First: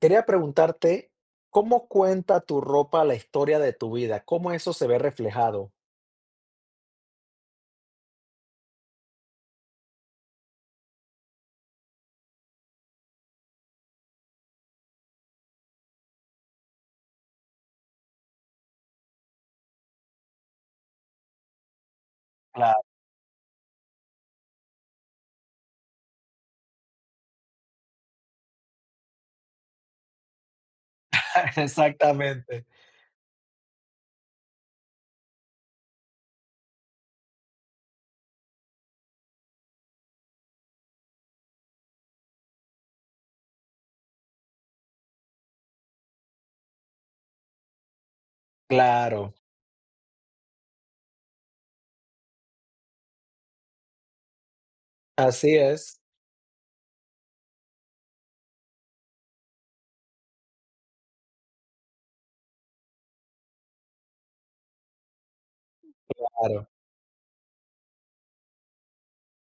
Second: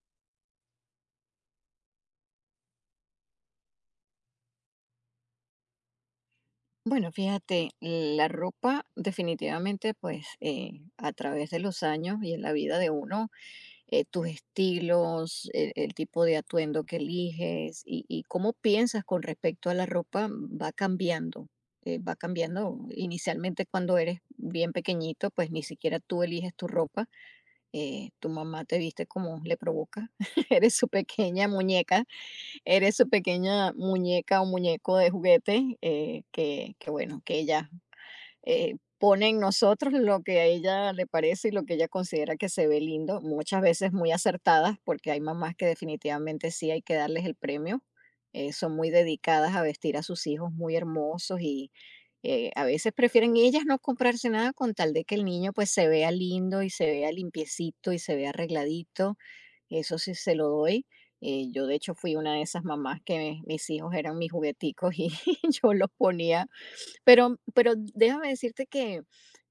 Quería preguntarte, ¿cómo cuenta tu ropa la historia de tu vida? ¿Cómo eso se ve reflejado? Bueno, fíjate, la ropa definitivamente, pues a través de los años y en la vida de uno, tus estilos, el tipo de atuendo que eliges y cómo piensas con respecto a la ropa va cambiando. Va cambiando Claro, inicialmente cuando eres bien pequeñito, pues ni siquiera tú eliges tu ropa. Tu mamá te viste como le provoca. eres su pequeña muñeca exactamente. eres su pequeña muñeca o muñeco de juguete, que, bueno, que ella pone en nosotros lo que a ella le parece y lo que ella considera que se ve lindo, muchas veces muy acertadas, porque hay mamás que definitivamente sí hay que darles el premio. Son muy Claro, dedicadas a vestir a sus hijos muy hermosos y a veces prefieren ellas no comprarse nada con tal de que el niño así pues se es. vea lindo y se vea limpiecito y se vea arregladito. Eso sí se lo doy. Yo de hecho fui una de esas mamás que mis hijos eran mis jugueticos y yo los ponía, Claro. pero, déjame decirte que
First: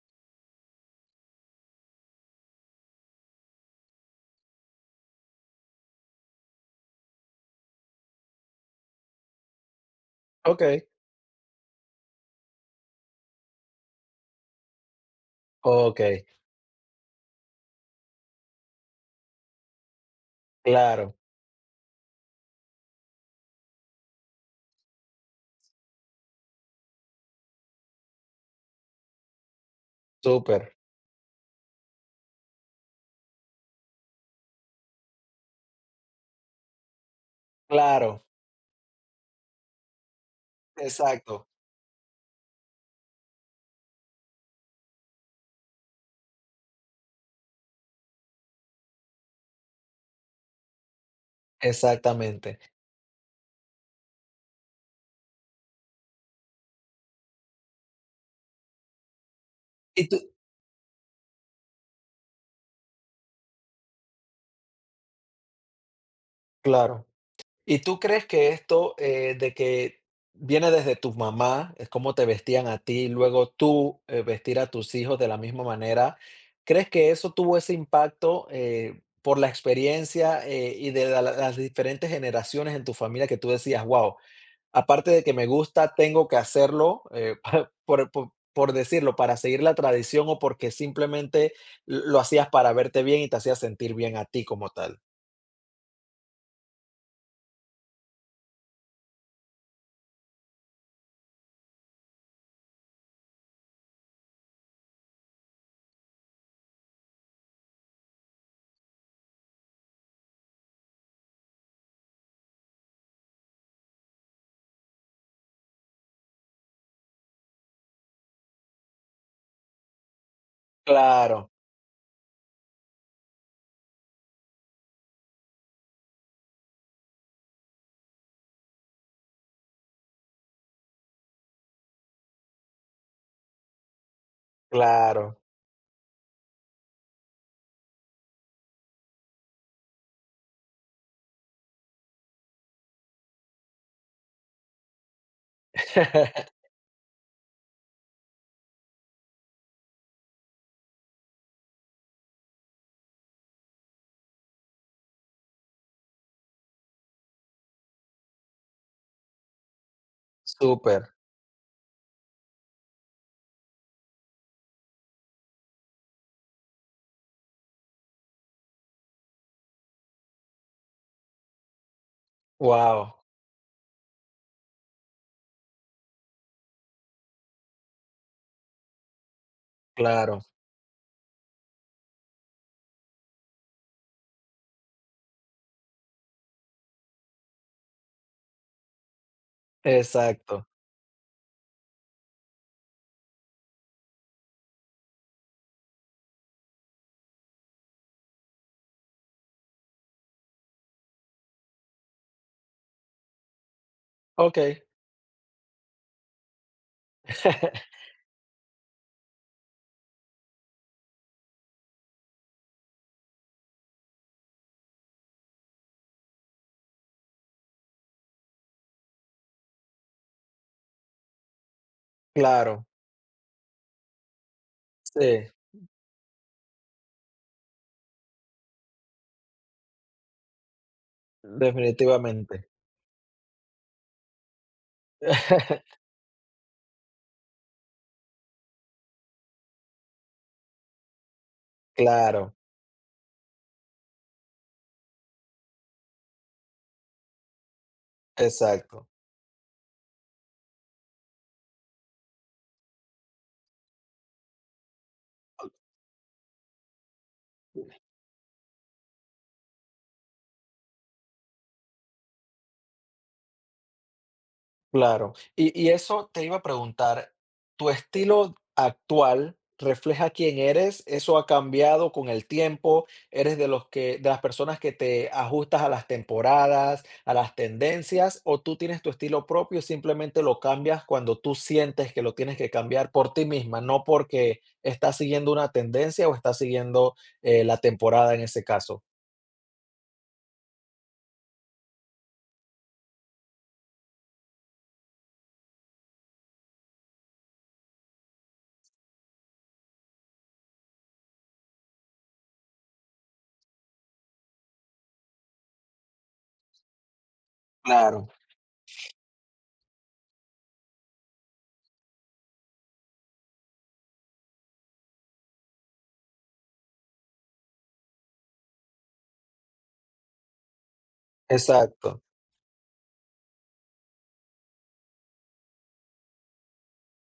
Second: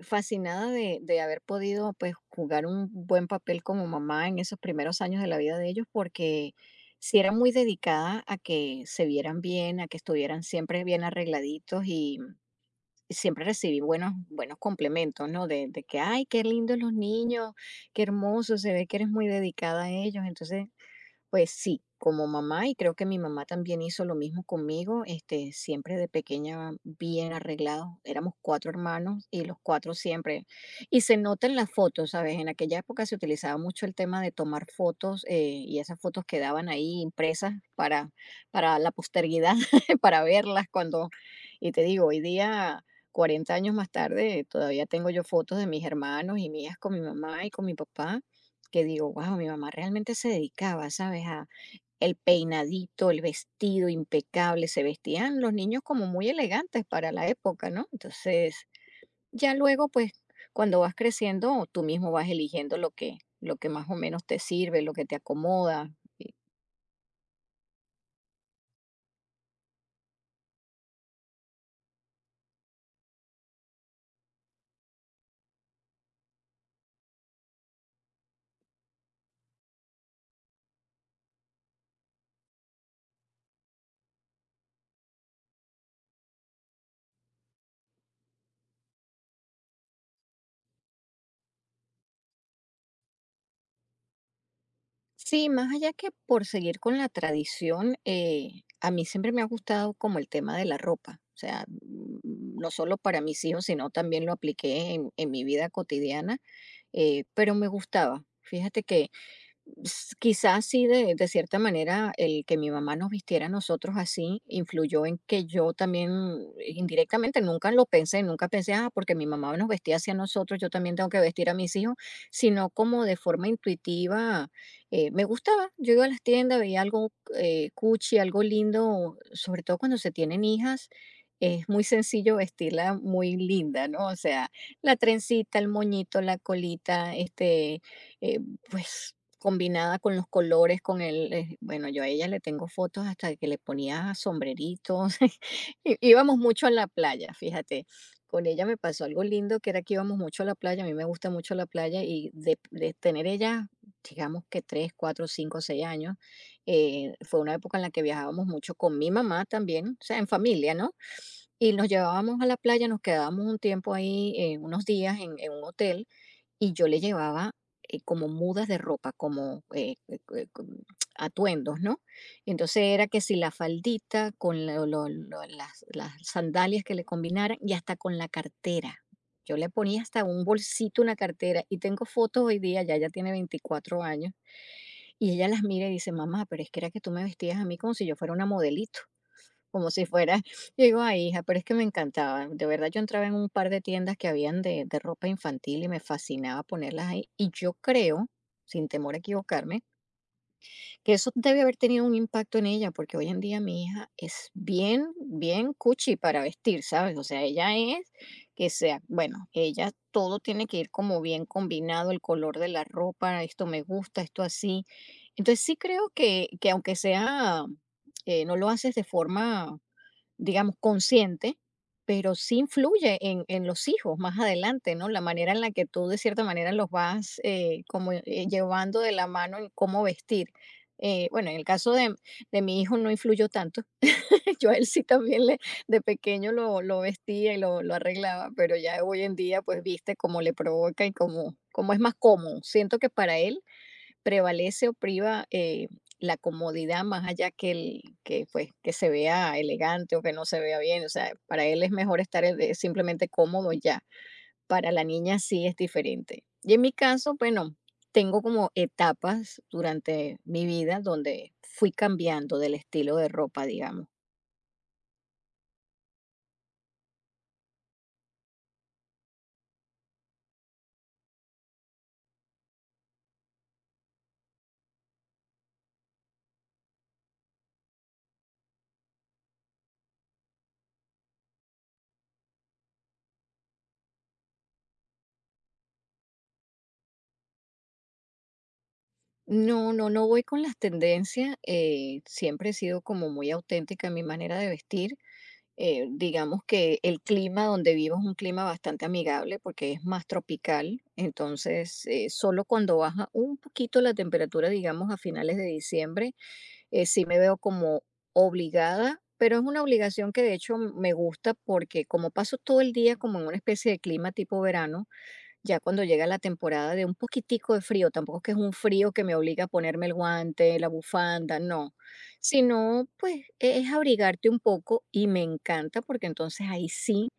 fascinada de haber podido pues jugar un buen papel como mamá en esos primeros años de la vida de ellos, porque sí era muy dedicada a que se vieran bien, a que estuvieran siempre Okey, bien arregladitos y siempre recibí buenos, buenos complementos, ¿no? de que, ay, okey, qué lindos los niños, qué hermosos, se ve que eres muy dedicada a ellos. Entonces claro, pues sí, como mamá, y creo que mi mamá también hizo lo mismo conmigo, siempre de pequeña bien arreglados. Éramos cuatro hermanos y los cuatro siempre. súper, Y se nota en las fotos, ¿sabes? En aquella época se utilizaba mucho el tema de tomar fotos, y esas fotos quedaban ahí impresas para, claro, la posteridad, para verlas cuando, exacto, y te digo, hoy día, 40 años más tarde, todavía tengo yo fotos de mis hermanos y mías con mi mamá y con mi papá, que digo, wow, mi mamá realmente se dedicaba, ¿sabes? A el exactamente. peinadito, el vestido impecable, se vestían los niños como muy elegantes para la época, ¿no? Entonces, ya luego, Y pues, tú cuando vas creciendo, tú mismo vas eligiendo lo que, más o menos te sirve, lo que te acomoda. Y claro. ¿Y tú crees que esto, de que viene desde tu mamá, es cómo te vestían a ti, luego tú, vestir a tus hijos de la misma manera, crees que eso tuvo ese impacto, por la experiencia, y de la las diferentes generaciones en tu familia que tú decías: "Guau, aparte de que me gusta, tengo que hacerlo, pa por po por decirlo, para seguir la tradición o porque simplemente l lo hacías para verte bien y te hacías sentir bien a ti como tal"? sí, más allá que por seguir con la tradición, a mí siempre me ha gustado como el tema de la ropa. O sea, no solo para mis hijos, sino también lo apliqué en mi vida cotidiana. Pero me gustaba. Fíjate que quizás sí, de, cierta manera, el que mi mamá nos vistiera a nosotros así influyó en que yo también indirectamente nunca lo pensé, nunca pensé, ah, porque mi mamá nos vestía así a nosotros, yo también tengo que vestir Claro, a mis hijos, sino como de forma intuitiva. Me gustaba. Yo iba a las tiendas, veía algo, cuchi, algo lindo, sobre todo cuando se tienen hijas. Es muy sencillo vestirla muy linda, ¿no? O sea, la claro. trencita, el moñito, la colita, eh, pues combinada con los colores, con el, bueno, yo a ella le tengo fotos hasta que le ponía sombreritos. Íbamos mucho a la playa, fíjate. Con ella me pasó algo lindo, que era que íbamos mucho a la playa, a mí me gusta mucho la playa y de, tener ella, digamos que 3, 4, 5, 6 años. Fue una época en la que viajábamos mucho con mi mamá también, o sea, en familia, ¿no? Súper, Y nos llevábamos a la playa, nos quedábamos un tiempo ahí, unos días en un hotel y yo le llevaba, como mudas de ropa, como con atuendos, ¿no? Entonces era wow, que si la faldita con las sandalias que le combinaran y hasta con la cartera. Yo le ponía hasta un claro, bolsito, una cartera, y tengo fotos hoy día. Ya ella tiene 24 años, y ella las mira y dice: "Mamá, pero es que era que tú me vestías a mí como si yo fuera una modelito. Como si fuera...". exacto. Yo digo: "Ay, hija", pero es que me encantaba. De verdad, yo entraba en un par de tiendas que habían de ropa infantil y me fascinaba ponerlas ahí. Y yo creo, sin temor a equivocarme, que eso debe haber tenido un impacto en ella, porque hoy en día mi hija es Okey, bien, bien cuchi para vestir, ¿sabes? O sea, ella es, que sea, bueno, ella todo tiene que ir como bien combinado, el color de la ropa, esto me gusta, esto así. Entonces, sí creo que aunque sea, no lo haces de forma, digamos, consciente, pero sí claro, influye en, los hijos más adelante, ¿no? La sí, manera en la que tú de cierta manera los vas, como, llevando de la mano en cómo vestir. Bueno, en el caso de, definitivamente. mi hijo no influyó tanto. Yo a él sí también le, de pequeño lo, vestía y lo, arreglaba, pero ya hoy en día pues viste cómo le provoca y cómo, es más Claro, cómodo. Siento que para él prevalece o priva, la comodidad, más allá que el que pues que exacto. se vea elegante o que no se vea bien. O sea, para él es mejor estar, simplemente cómodo y ya. Para la niña sí es diferente. Y en mi caso, bueno, tengo como etapas durante mi vida donde fui cambiando del estilo de ropa, digamos. Claro. Y eso te iba a preguntar, ¿tu estilo actual refleja quién eres? ¿Eso ha cambiado con el tiempo? ¿Eres de los que de las personas que te ajustas a las temporadas, a las tendencias, o tú tienes tu estilo propio y simplemente lo cambias cuando tú sientes que lo tienes que cambiar por ti misma, no porque estás siguiendo una tendencia o estás siguiendo, la temporada en ese caso? No, no, no voy con las tendencias. Siempre he sido como muy auténtica en mi manera de vestir. Digamos que el clima donde vivo es un clima bastante amigable porque es más tropical. Entonces solo cuando baja un poquito la temperatura, digamos a finales de diciembre, sí me veo como Claro, obligada, pero es una obligación que de hecho me gusta, porque como paso todo el día como en una especie de clima tipo verano, ya cuando llega la temporada de un poquitico de frío, tampoco es que es un frío que me obliga a ponerme el guante, la bufanda, no, exacto, sino pues es abrigarte un poco, y me encanta porque entonces ahí sí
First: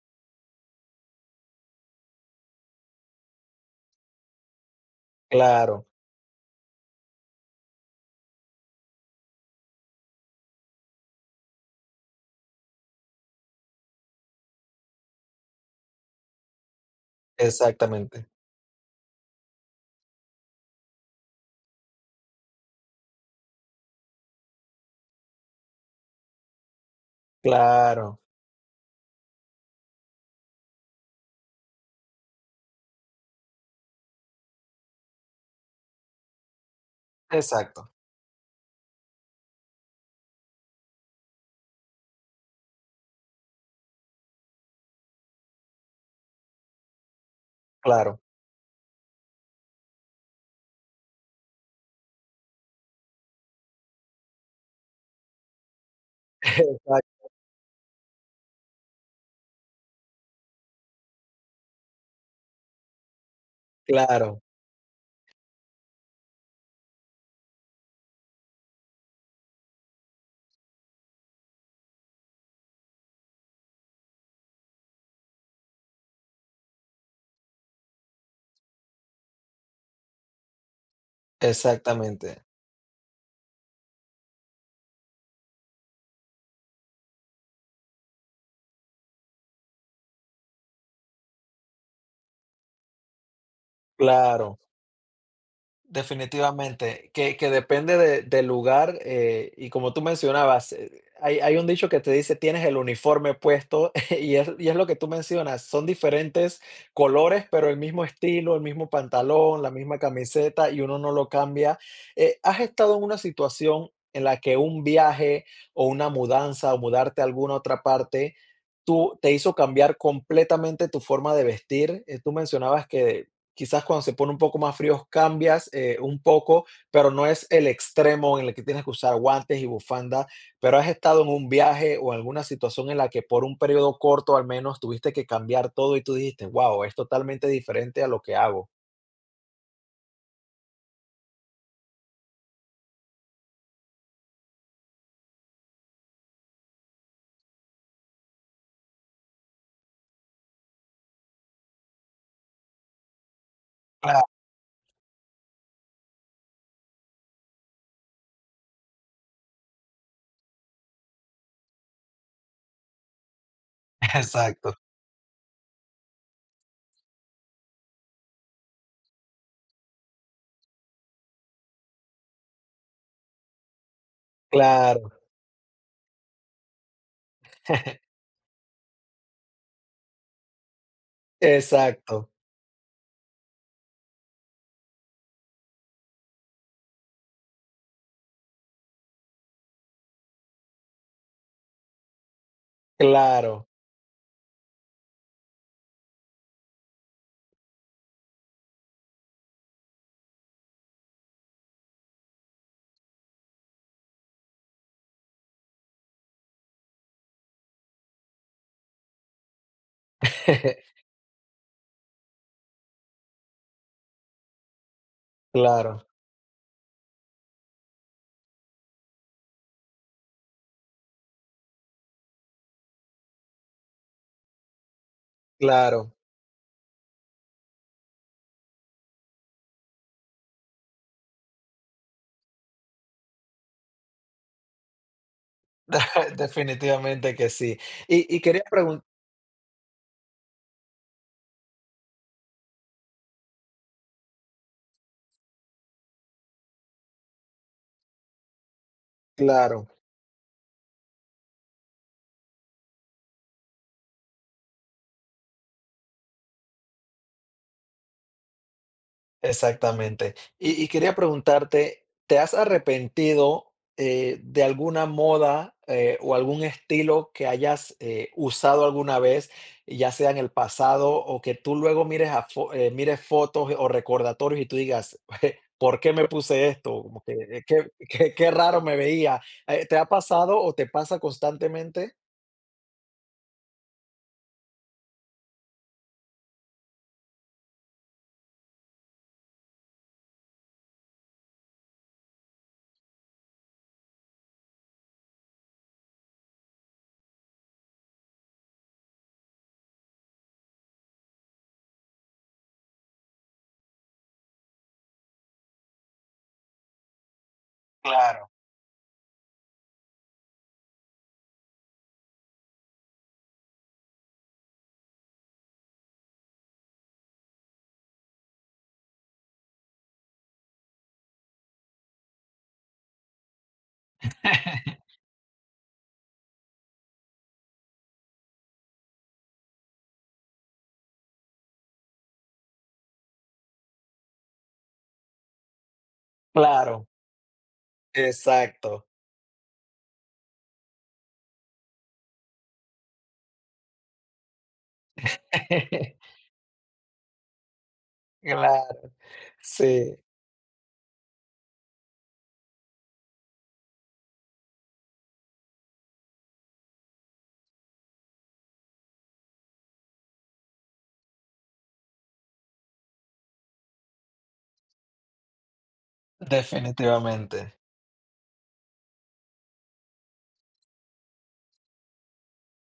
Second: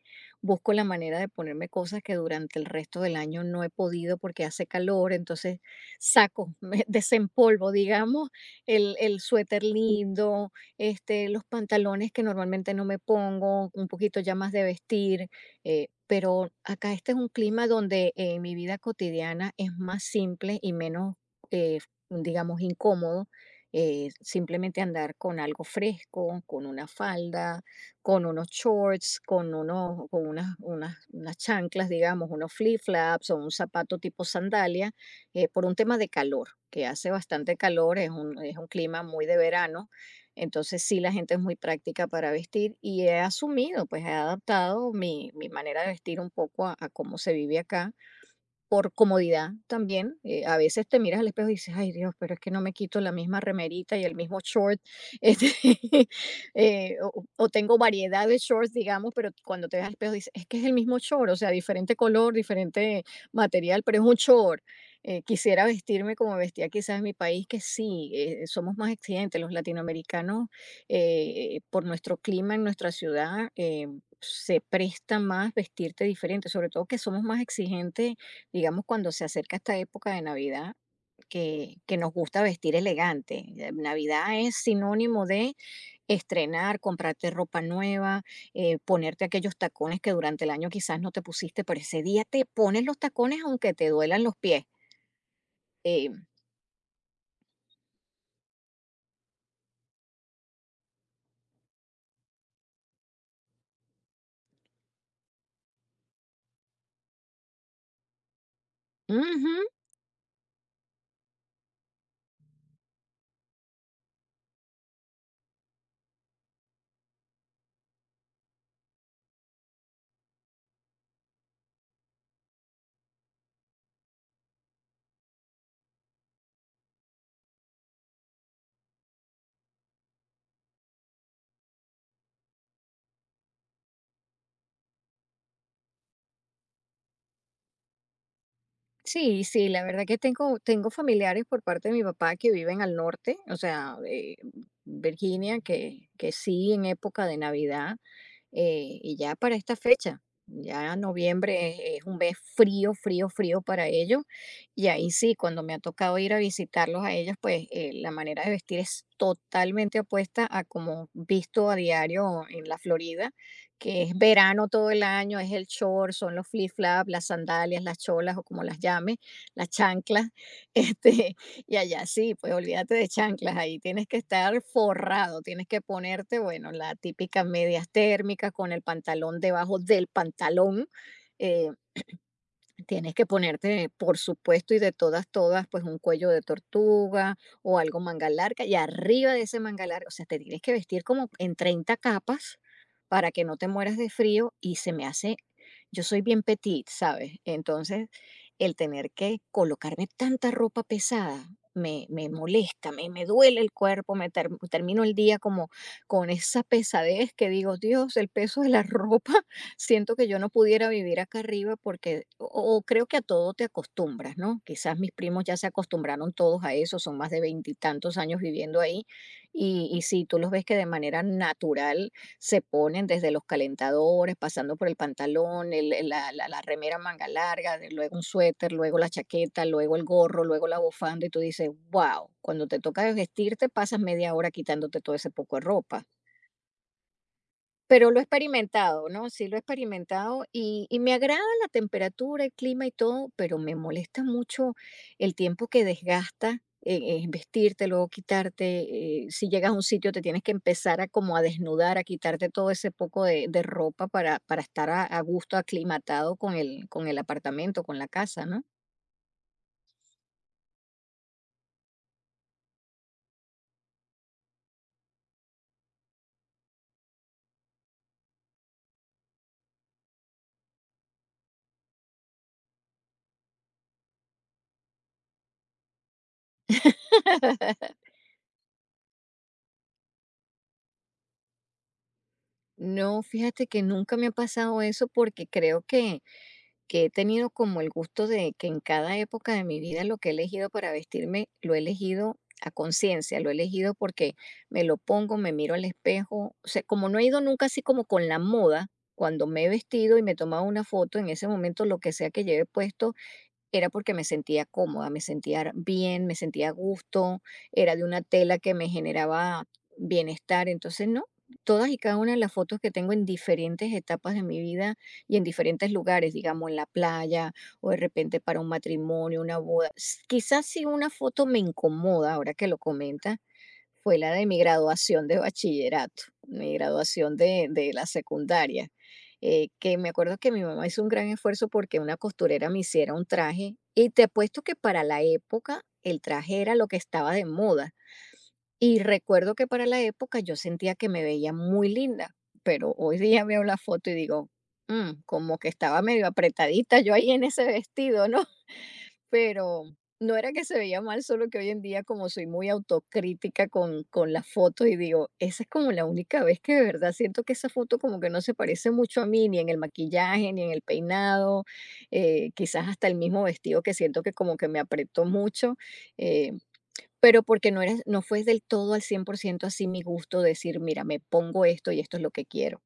busco la manera de ponerme cosas que durante el resto del año no he podido porque hace calor. Entonces claro, saco, me desempolvo, digamos, el, suéter lindo, los pantalones que normalmente no me pongo, un poquito ya más de vestir. Pero acá este es un clima donde, exactamente, mi vida cotidiana es más simple y menos, eh, digamos, incómodo. Simplemente andar con algo fresco, con una falda, claro, con unos shorts, con unas chanclas, digamos, unos flip-flops o un zapato tipo sandalia, por un tema de calor, que hace bastante exacto. calor. Es un, clima muy de verano, entonces sí, la gente es muy práctica para vestir, y he asumido, pues he adaptado mi, manera de vestir un poco a, cómo se vive acá, Claro, por comodidad también. A veces te miras al espejo y dices: "Ay, Dios, pero es que no me quito la misma remerita y el mismo short". este, exac o tengo variedad de shorts, digamos, pero cuando te ves al espejo dices: "Es que es el mismo short". O sea, diferente color, diferente material, pero es un claro, short. Quisiera vestirme como vestía quizás en mi país, que sí, somos más exigentes los latinoamericanos. Por nuestro clima, en nuestra ciudad, se presta más vestirte diferente, sobre todo que somos más exigentes, digamos, cuando se acerca esta época de Navidad, que nos gusta exactamente, vestir elegante. Navidad es sinónimo de estrenar, comprarte ropa nueva, ponerte aquellos tacones que durante el año quizás no te pusiste, pero ese día te pones los tacones aunque te duelan los claro. pies. Eh, Definitivamente, que depende de del lugar, y como tú mencionabas, hay hay un dicho que te dice: "Tienes el uniforme puesto", y es lo que tú mencionas, son diferentes colores, pero el mismo estilo, el mismo pantalón, Ujú. la misma camiseta, y uno no lo cambia. ¿Has estado en una situación en la que un viaje o una mudanza o mudarte a alguna otra parte, tú te hizo cambiar completamente tu forma de vestir? Tú mencionabas que quizás cuando se pone un poco más fríos cambias, un poco, pero no es el extremo en el que tienes que usar guantes y bufanda. Pero, ¿has estado en un viaje o en alguna situación en la que por un periodo corto, al menos, tuviste que cambiar todo y tú dijiste: "Guau, es totalmente diferente a lo que hago"? Sí, sí, la verdad que tengo, familiares por parte de mi papá que viven al norte, o sea, Virginia, que, sí en época de Navidad, y ya para esta fecha, ya noviembre es, un mes frío, frío, frío para Claro, ellos. Y ahí sí, cuando me ha tocado ir a visitarlos a ellos, pues la manera de vestir es totalmente opuesta a como visto a diario en la Florida, que es verano exacto. todo el año, es el short, son los flip-flops, las sandalias, las cholas o como las llame, las chanclas. Este, y allá sí, pues olvídate de chanclas. Ahí tienes que estar Claro, forrado. Tienes que ponerte, bueno, la típica medias térmicas con el pantalón debajo del pantalón. eh, exacto, Tienes que ponerte, por supuesto, y de todas, todas, pues un cuello de tortuga o algo manga larga. Y arriba de ese manga larga, o sea, te tienes que vestir como en 30 capas para que no te claro, mueras de frío. Y se me hace, yo soy bien petit, ¿sabes? Entonces, el tener que colocarme tanta ropa pesada me molesta, me duele el cuerpo, termino el día como con esa pesadez que digo, Dios, el peso de la ropa. Siento que yo no pudiera vivir acá arriba porque, o creo que a todo te acostumbras, ¿no? Quizás mis primos ya se claro, acostumbraron todos a eso, son más de 20 y tantos años viviendo ahí y sí, tú los ves que de manera natural se ponen desde los calentadores, pasando por el pantalón, claro. La remera manga larga, luego un suéter, luego la chaqueta, luego el gorro, luego la bufanda y tú dices, wow, cuando te toca vestirte pasas media hora quitándote todo ese poco de ropa. Definitivamente que sí. Pero lo he Y quería preguntar. experimentado, ¿no? Sí, lo he experimentado y me agrada la temperatura, el clima y todo, pero me molesta mucho el tiempo que desgasta en vestirte, luego quitarte. Si llegas a un Claro. sitio, te tienes que empezar a como a desnudar, a quitarte todo ese poco de ropa para estar a gusto, aclimatado con el apartamento, con la casa, ¿no? Exactamente. Y quería preguntarte, ¿te has arrepentido, de alguna moda, o algún estilo que hayas, usado alguna vez, ya sea en el pasado o que tú luego mires a fo mires fotos o recordatorios y tú digas: "¿Por qué me puse esto?". Como que, qué qué qué raro me veía, ¿te ha pasado o te pasa constantemente? No, fíjate que nunca me ha pasado eso porque creo que he tenido como el gusto de que en cada época de mi vida lo que he elegido para vestirme, lo he elegido a conciencia, lo he elegido porque me lo pongo, me miro al espejo, o sea, como no he ido nunca así como con la moda, cuando me he vestido y me he tomado una foto, en ese momento lo que sea que lleve puesto era porque me sentía cómoda, me sentía bien, me sentía a gusto, era de una Claro. tela que me generaba bienestar. Entonces, no, todas y cada una de las fotos que tengo en diferentes etapas de mi vida y en diferentes lugares, digamos en la playa o de repente para un matrimonio, una boda. Quizás si una foto me incomoda, ahora que lo comenta, fue la de mi graduación de bachillerato, mi graduación de la secundaria, que me acuerdo que mi mamá hizo un gran esfuerzo porque una costurera me hiciera un traje y te apuesto que para la época el traje era lo que Claro, estaba de moda. Y exacto. recuerdo que para la época yo sentía que me veía muy linda, pero hoy día veo la foto y digo, "Mm, como que estaba medio apretadita yo ahí en ese vestido, ¿no?" Claro, Pero sí, no era que se veía mal, solo que hoy en día, como soy muy autocrítica con las fotos y digo, esa es como la única vez que de verdad siento que esa foto como que no se parece mucho a mí, ni en el maquillaje, ni en el peinado, quizás hasta el mismo vestido que siento que como que me apretó mucho. eh, pero porque definitivamente. no, era, no fue del todo al 100% así mi gusto decir, mira, me pongo esto y esto es lo que quiero.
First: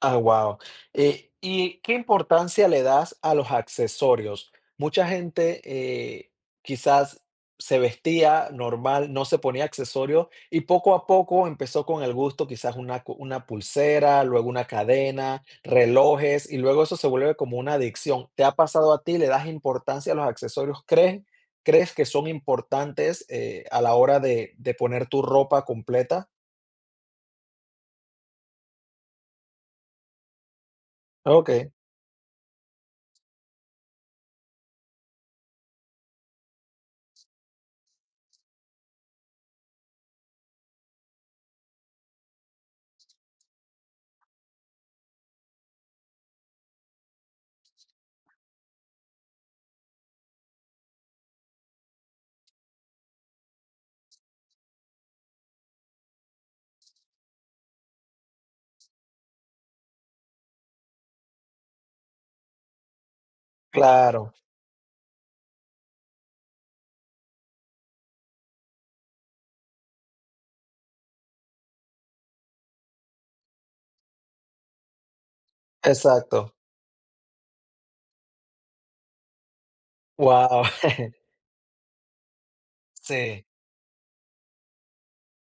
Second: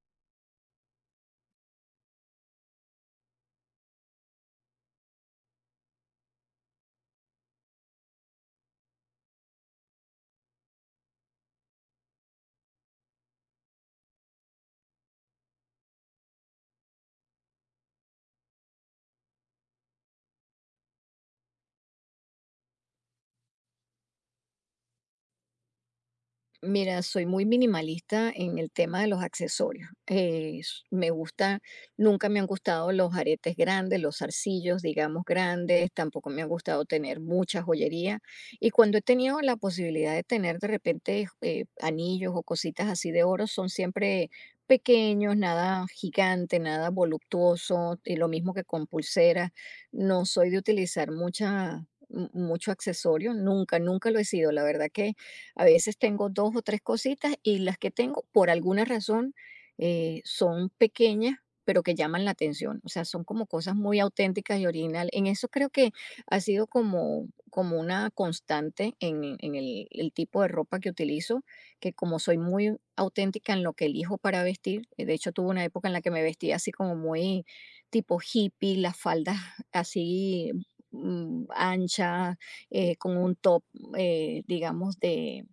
Ah, wow. ¿Y qué importancia le das a los accesorios? Mucha gente eh, quizás se vestía normal, no se ponía accesorios y poco a poco empezó con el gusto, quizás una, una pulsera, luego una cadena, relojes y luego eso se vuelve como una adicción. ¿Te ha pasado a ti? ¿Le das importancia a los accesorios? ¿Crees que son importantes a la hora de poner tu ropa completa? Mira, soy muy minimalista en el tema de los accesorios. Me Ok, gusta, nunca me han gustado los aretes grandes, los zarcillos, digamos, grandes, tampoco me ha gustado tener mucha joyería. Y cuando he tenido la posibilidad de tener de repente anillos o cositas así de oro, son siempre pequeños, nada gigante, nada voluptuoso, y lo mismo que con pulseras. No soy de utilizar mucho accesorio, nunca, nunca lo he sido. La verdad que a veces tengo 2 o 3 cositas, y las que tengo, por alguna razón, son pequeñas, pero que llaman la atención. O sea, son como cosas muy claro, auténticas y originales. En eso creo que ha sido como una constante en el tipo de ropa que utilizo, que como soy muy auténtica en lo que elijo para vestir, de hecho, tuve una época en la que me exacto. vestía así como muy tipo hippie, las faldas así, Wow. Anchas, con un Sí, top, digamos, de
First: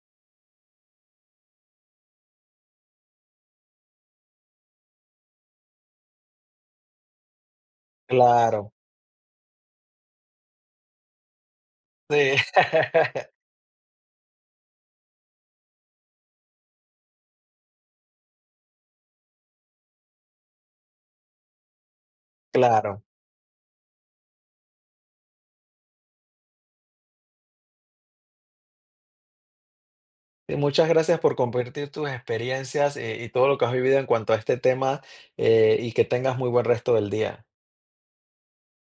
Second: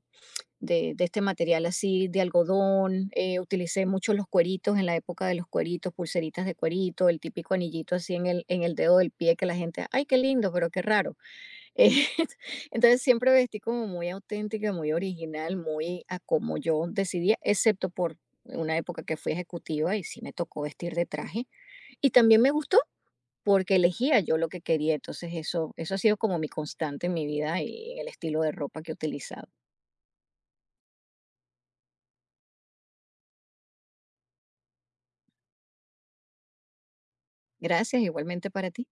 de, de este material así, de algodón. Utilicé mucho los cueritos en la época de los cueritos, pulseritas de cuerito, el típico anillito así en claro, el dedo del pie que la gente, ay, qué lindo, pero qué raro. Eh, sí, entonces siempre vestí como muy auténtica, muy original, muy a como yo decidía, excepto por una época que fui ejecutiva y sí me tocó vestir de traje. Y también me gustó claro. porque elegía yo lo que quería. Entonces eso ha sido como mi constante en mi vida y en el estilo de ropa que he utilizado. Y muchas gracias por compartir tus experiencias, y todo lo que has vivido en cuanto a este tema, y que tengas muy buen resto del día. Gracias, igualmente para ti.